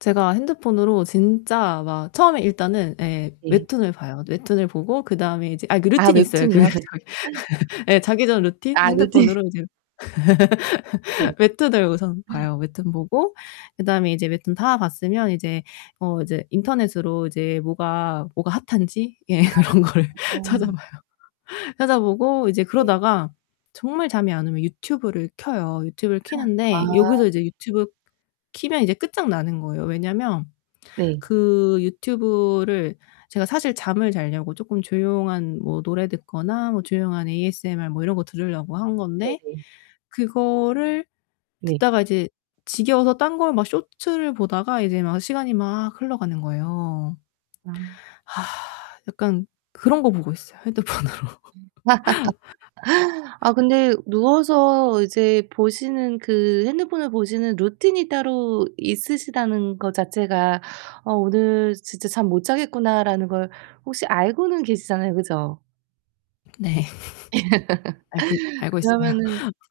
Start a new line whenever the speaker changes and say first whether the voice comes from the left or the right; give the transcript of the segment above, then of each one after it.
left: 제가 핸드폰으로 진짜 막 처음에 일단은 예.
right: 네.
left: 웹툰을 봐요. 웹툰을 보고 그다음에 이제 아니 그
right: 아
left: 루틴이 있어요, 그
right: 웹툰이요.
left: 자기 예 자기 전 루틴.
right: 아 루틴.
left: 핸드폰으로 이제
right: 네.
left: 웹툰을 우선 봐요. 웹툰 보고 그다음에 이제 웹툰 다 봤으면 이제 어 이제 인터넷으로 이제 뭐가 뭐가 핫한지 예
right: 아.
left: 그런 거를
right: 아.
left: 찾아봐요. 찾아보고 이제
right: 네.
left: 그러다가 정말 잠이 안 오면 유튜브를 켜요. 유튜브를
right: 아
left: 켜는데 여기서
right: 네.
left: 이제 유튜브 키면 이제 끝장나는 거예요. 왜냐하면
right: 네.
left: 그 유튜브를 제가 사실 잠을 잘려고 조금 조용한 뭐 노래 듣거나 뭐 조용한 ASMR 뭐 이런 거 들으려고 한 건데,
right: 네네.
left: 그거를
right: 네.
left: 듣다가 이제 지겨워서 딴 걸 막 쇼츠를 보다가 이제 막 시간이 막 흘러가는 거예요.
right: 아.
left: 약간 그런거 보고 있어요 핸드폰으로.
right: 아 근데 누워서 이제 보시는 그 핸드폰을 보시는 루틴이 따로 있으시다는 것 자체가 '어 오늘 진짜 잠 못 자겠구나.'라는 걸 혹시 알고는 계시잖아요. 그죠?
left: 네. 알고 있 알고 있어요.
right: 그러면은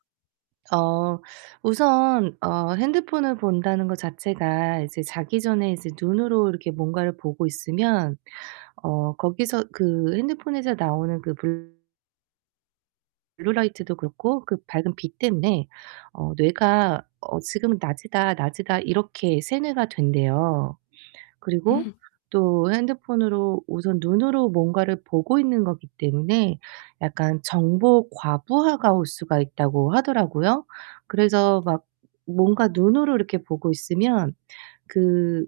right: 어 우선 어 핸드폰을 본다는 것 자체가 이제 자기 전에 이제 눈으로 이렇게 뭔가를 보고 있으면 어 거기서 그 핸드폰에서 나오는 그 블 블루라이트도 그렇고 그 밝은 빛 때문에 어 뇌가 어 '지금은 낮이다, 낮이다' 이렇게 세뇌가 된대요. 그리고 또 핸드폰으로 우선 눈으로 뭔가를 보고 있는 것이기 때문에 약간 정보 과부하가 올 수가 있다고 하더라고요. 그래서 막 뭔가 눈으로 이렇게 보고 있으면 그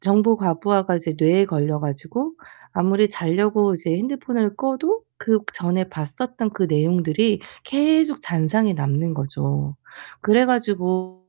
right: 정보 과부하가 이제 뇌에 걸려 가지고 아무리 자려고 이제 핸드폰을 꺼도 그 전에 봤었던 그 내용들이 계속 잔상이 남는 거죠. 그래 가지고